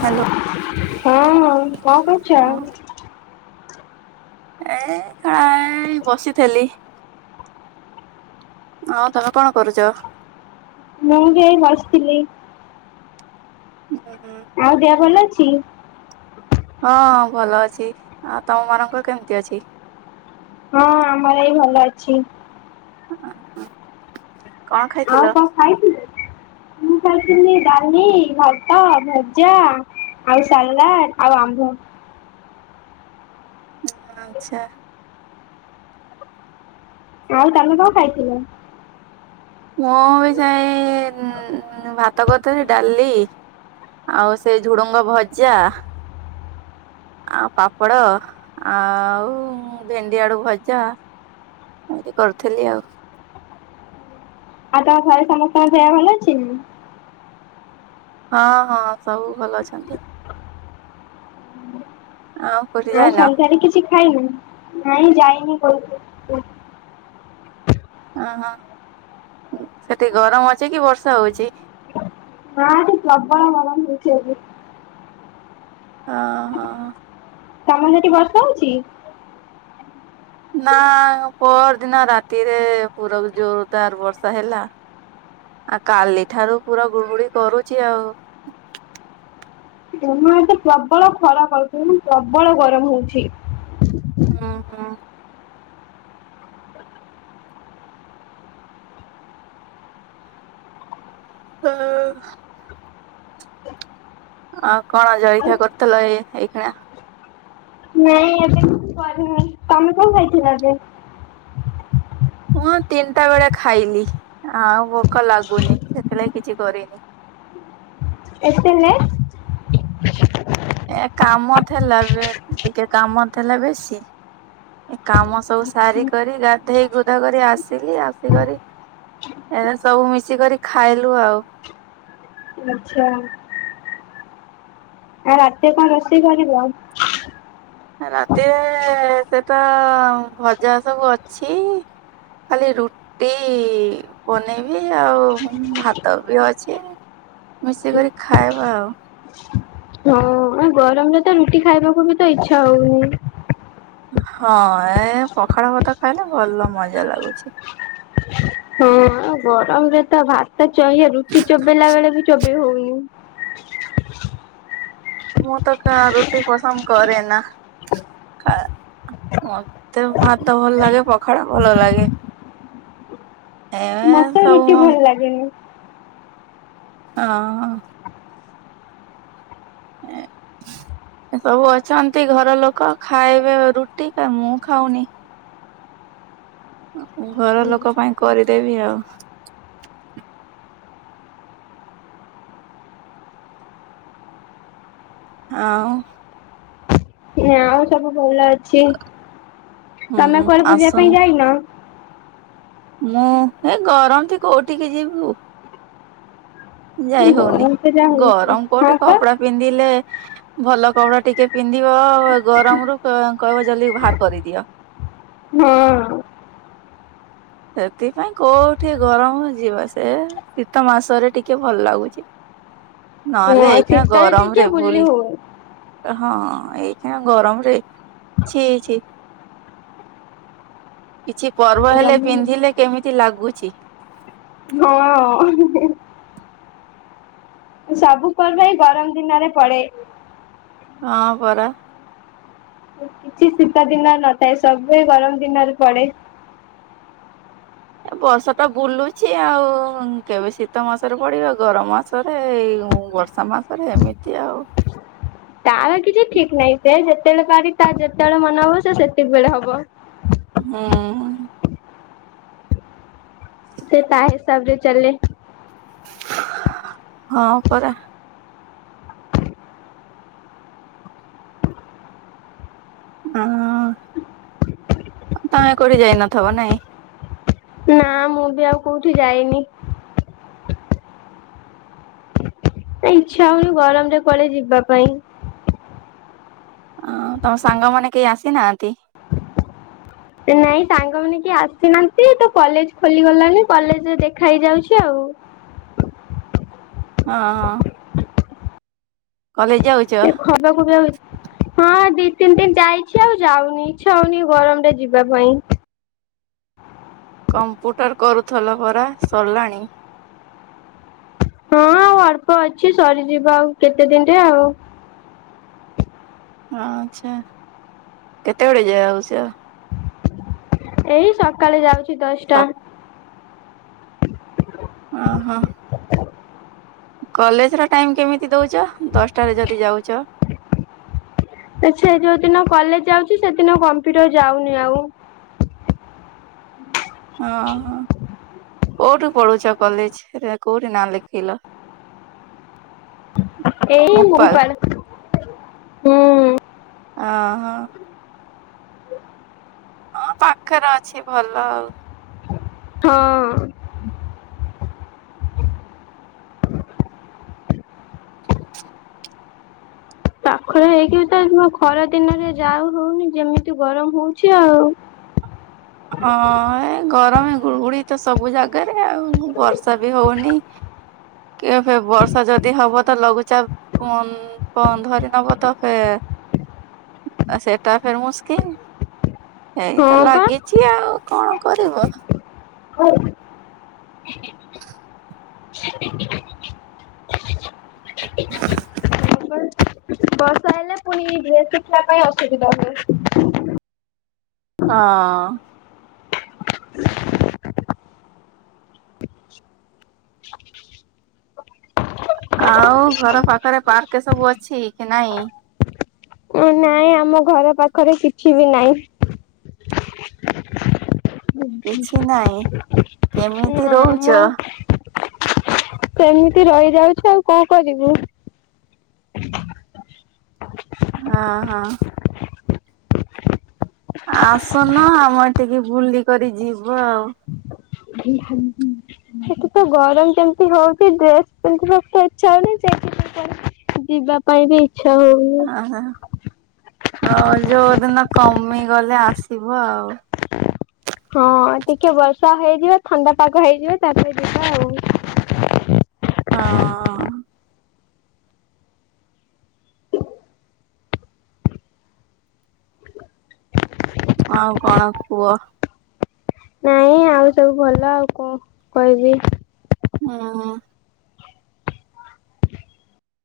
Hello [inaudible] ହ କଣ ହଁ କରୁଛ। ଆ ଖାଇ ବସିଥିଲି। ହଁ ତମେ କଣ କରୁଛ? ମୁଁ ବି ବସିଥିଲି। ହୁଁ ହଁ। ଆଉ ଦେହ ଭଲ ଅଛି? ହଁ ହଁ ଭଲ ଅଛି ଆ ତମ ମାନଙ୍କର କେମିତି ଅଛି? ହଁ ଆମର ବି ଭଲ ଅଛି। [unintelligible] ଆଉ କଣଖାଇଥିଲେ? ମୁଁ ଖାଇଥିଲି ଡାଲି ଭାତ ଭଜା। ଆଉ ସାଲଦ ଆଉ ଆମ୍ବ। ଆଛା। ଆଉ ତମେ କଣ ଖାଇଥିଲ। ମୁଁ ବି ଯାଇ ଭାତ କରିଥିଲଥିଲି ଡାଲି। ଆଉ ସେଇ ଝୁଡୁଙ୍ଗ ଭଜା। ଆଉ ପାପଡ଼ ଆଉ ଭେଣ୍ଡିଆଡୁ ଭଜା। ଏମତି କରିୁଥିଲି ଆଉ। ଆଉ ତମ ଘରେ ସମସ୍ତଙ୍କ ଦେହ ଭଲ ଅଛି। ହଁ ହଁ ସବୁ ଭଲ ଅଛନ୍ତି ଆଉ। କୋଉଠି ଆଉ ଯାଇନ? ସନ୍ଧ୍ୟାରେ କିଛି ଖାଇନି ନାଇଁ ଯାଇନି। କୋଉ ଓହୋ ସେଠି ଗରମ ଅଛି କି ବର୍ଷା ହଉଛି। ହଁ ଏଠି ପ୍ରବଳ ଗରମ ହଉଛିଏଠି। ହଁ ହଁ। ତମ ସେଠି ବର୍ଷ ହଉଛି? ନା ପର ଦିନ ରାତିରେ ପୁର ଜୋରଦାର ବର୍ଷା ହେଲା। ଆ କାଲିଠାରୁ ପୁରା ଗୁଡୁଗୁଡି କରୁଛି ଆଉ। ତମ ଏତେ ପ୍ରବଳ ଖରାପ ହଉଛି ମୁଁ ପ୍ରବଳ ଗରମ ହଉଛି। ହଁ ହଁ। ହଁ। ଆ କଣ ଆଉ ଜଳଖିଆ କରିୁଥିଲ ଏଇ ଏଇ କିଣା। ନାଇଁ ଏବେ କିଛି କରିନି ତମେ କଣ ଖାଇଥିଲ ଏବେ। ମୁଁ ତିନିଟା ବେଳେ ଖାଇଲି ଆଉ ଭୋକ ଲାଗୁନି ସେଥିଲାଗି କିଛି କରିନି। ଏତେନେ ଏ କାମ ଥିଲା ଟିକେ କାମଥିଲା ବେଶୀ। ଏ କାମ ସବୁ ସାରି କରି ଗାଧେଇ ଗୁଧା କରି ଆସିଲି ଆସିକରି। ଏଟା ସବୁ ମିଶିକରି ଖାଇଲୁ ଆଉ। ଆଛା। ଆଉ ରାତିରେ କଣ ରୋଷେଇ କରିବ? ରାତିରେ ସେଟା ଭଜା ସବୁ ଅଛି। ଖାଲି ରୁଟ ରଟି ବନେଇବି ଆଉ ଭାତ ବି ଅଛି। ମିଶିକରି ଖାଇବା ଆଉ। ହଁ ଆ ଗରମରେ ତ ରୁଟି ଖାଇବାକୁ ବି ତ ଇଚ୍ଛା ହଉନି। ହଁ ଏ ପଖାଳ ଭତ ଖାଇଲେ ଭଲ ମଜା ଲାଗୁଛି। ହଁ ଗରମ ରେ ତ ଭାତ ଚହି ରୁଟି ଚୋବେଇଲା ବେଳେ ବି ଚୋବେଇ ହଉନି। ମୁଁ ତ କା ରୁଟି ପସନ୍ଦ କରେ ନା। ଖା ମତେ ଭାତ ଭଲ ଲାଗେ ପଖାଳ ଭଲ ଲାଗେ। ଇଁ। କିଛି ଭଲ ଲାଗେନି। ହଁ। ଏଁ ଏ ସବୁ ଅଛନ୍ତି, ଘର ଲୋକ ଖାଇବେ ରୁଟି ତ ମୁଁ ଖାଉନି। ଅଁ ଘରଲୋକ ପାଇଁ କରିଦେବି ଆଉ। ଆଁଉ ନା ଆଉ ସବୁ ଭଲ ଅଛି। ତମେ ହୁଁ କୁଆଡେ ବୁଲିବା ଆସୁନ ପାଇଁ ଯାଇନ? ମୁଁ ଏ ଗରମ ତି କୋଉଠିକି ଯିବୁ? ଯାଇ ହଉନି। ଗରମ ତ ଯାହା ହଉଛି। ଗରମ ପଡୁଚି, ହଁ ପା କପଡା ପିନ୍ଧିଲେ ଭଲ କପଡା ଟିକେ ପିନ୍ଧିବ, ଅ ଗରମରୁୁ କ-କହିବ ଜଲଦି ବାହାର କରିଦିଅ। ହଁ। ସେଥିପାଇଁ କୋଉଠି ଗରମ ଯିବ, ସେ ଶୀତ ମାସରେ ଟିକେ ଭଲ ଲାଗୁଛି ନହେଲେ ହଁ ଏଇଖିଣା ଶୀତରେ ଟିକେ ଗରମରେ ବୁଲି ଭୁଲି ହୁଏ। ହଁ, ଏଇଖିଣା ଗରମରେ ଛି ଛି କିଛି ପର୍ବ ହେଲେ ଜମା ପିନ୍ଧିଲେ କେମିତି ଲାଗୁଛି? ହଁ। ସବୁ ପର୍ବ ଏଇ ଗରମ ଦିନରେ ପଡେ। ହଁ, ପରା। କିଛି ଶୀତଦିନରେ ନଥାଏ, ସବୁ ଏଇ ଗରମ ଦିନରେ ପଡେ। ଏ ବର୍ଷ ତ ବୁଲୁଛି ଆଉ। କେବେ ଶୀତ ମାସରେ ପଡିବ, ଗରମ ମାସରେ, ଏଇ ବର୍ଷ ସ ମାସରେ ଏମିତି ଆଉ। ତାର କିଛି ଠିକ୍ ନାହିଁ, ସେ ଯେତେବେଳେ ପାରି ତା ଯେତେବେଳେ ମନ ହବ, ସେ ସେତିକି ବେଳେ ହବ। ହୁଁ। ସେ ତା ହିସାବରେ ଚାଲେ। ହଁ, ପରା। ହଁ, ତମେ କୋଉଠିକି ଯାଇ ନଥବ ନାଇଁ? ନା, ମୁଁ ବି ଆଉ କୋଉଠିକି ଯାଇନି। ଏ ଇଚ୍ଛା ହଉନି, ଗରମରେ କୁଆଡେ ଯିବା ପାଇଁ। ଆଁଉ ତମ ସାଙ୍ଗମାନେ କେହି ଆସିନାଆନ୍ତି? ଏ ନାଇଁ, ସାଙ୍ଗମାନେ କିଏ ଆସିନାନ୍ତି, ତ କଲେଜ ଖୋଲିଗଲାଣିି, କଲେଜରେ ଦେଖା ହେଇଯାଉଛି ଆଉ। ହଁ, ହଁ। କଲେଜ ଯାଉ ଏ ଖରାକୁ ବି ଆଉ ଏ ହଁ, ଦି ତିନି ଦିନି ଯାଇଛି ଆଉ ଯାଉନି, ଇଚ୍ଛା ହଉନି ଏ ଗରମରେ ଯିବା ପାଇଁ। କମ୍ପ୍ୟୁଟର କରୁଥଲ ପରା, ସରିଲାଣି? ହଁ, ଆଉ ଅଳ୍ପ ଅଛି, ସରିଯିବ ଆଉ କେତେ ଦିନରେ ଆଉ। ହଁ ଆଚ୍ଛା। କେତେବେଳେ ଯାଉଚ? ଏଇ ସକାଳେ ଯାଉଛି ଦଶଟା। ଅ ହଁ। କଲେଜର ଟାଇମ୍ କେମିତି ଦଉଚ, ଦଶଟାରେ ଯଦି ଯାଉଚ? ଆଚ୍ଛା, ଯୋଉ ଦିନ କଲେଜ ଯାଉଚି, ସେଦିନ କମ୍ପ୍ୟୁଟର ଯାଉନି ଆଉ। ଅ ହଁ। କୋଉଠୁ ପଢୁଛ କଲେଜ ରେ, କୋଉଠି ନାଁ ଲେଖେଇଲ? ଏଇ ମୋପାଲ ମୁଗୁପାଳ, ହୁଁ। ଅଁ ହଁ। ଅ ପାଖରେ ଅଛି ଭଲ ଆଉ। ହଁ। ପାଖରେ ହେଇକି ବି ତ ଏ ଯୋଉ ଖରାଦିନରେ ଯାଉ ହଉନି, ଯେମିତି ଗରମ ହଉଛି ଆଉ। ହଁ, ଏ ଗରମ ଗୁଳଗୁଡି ତ ସବୁ ଜାଗାରେ ଆଉ। ବର୍ଷା ବି ହଉନି କି ଏବେ ବର୍ଷା ଯଦି ହବ ତ ଲଘୁଚାପ କନ୍ କନ୍ ଧରି ନବ ତ ଫେର ଆ ସେଟା ଫର ମସ୍କିଲ ଏଇ ତ ହଁ ପା। ଲାଗିଚି ଆଉ କଣ କରିବ? ହଁ। [inaudible] ବର୍ଷା ହେଲେ ପୁଣି ଡ୍ରେସ ଶିଖିବା ପାଇଁ ଅସୁବିଧା ହୁଏ। ହଁ ହଁ। ଆଉ ଘର ପାଖରେ ପାର୍କ ସବୁ ଅଛି? [unintelligible] ନାଇଁ ଆମ ଘର ପାଖରେ କିଛି ବି ନାହିଁ। କିଛି ନାଇଁ [inaudible] କେମିତି ନା ଆମ ରହୁଚ? ସେମିତି ରହିଯାଉଚୁ ଆଉ କଣ କରିବୁ? ହଁ ହଁ। ଆସନ ଆମ ଆଡ଼େ ଟିକେ ବୁଲିିକ ଯିବ ଆଉ। [unintelligible] ସେଠି ତ ଗରମ କେମିତି ହୋଉଚି ଡ୍ରେସ ପିନ୍ଧିବାକୁ ତ ଇଚ୍ଛା ହୋଉନି, ସେଇଥିପାଈଁ ତ ଯିବା ପାଇଁ ବି ଇଚ୍ଛା ହୋଉନି। ଆ ହଁ ଯୋଉଦିନ କମିଗଲେ ଆସିବ ଆଉ। ହଁ ଟିକେ ବର୍ଷା ହେଇଯିବ ଥଣ୍ଡା ପାଗ ହେଇଯିବା ତାପରେ ଯିବା ଆଉ। ହଁ। ଆଉ କଣ କୁହ? ନାଇଁ ଆଉ ସବୁ ଭଲ ଆଉ କଣ କହିବି? ହଁ।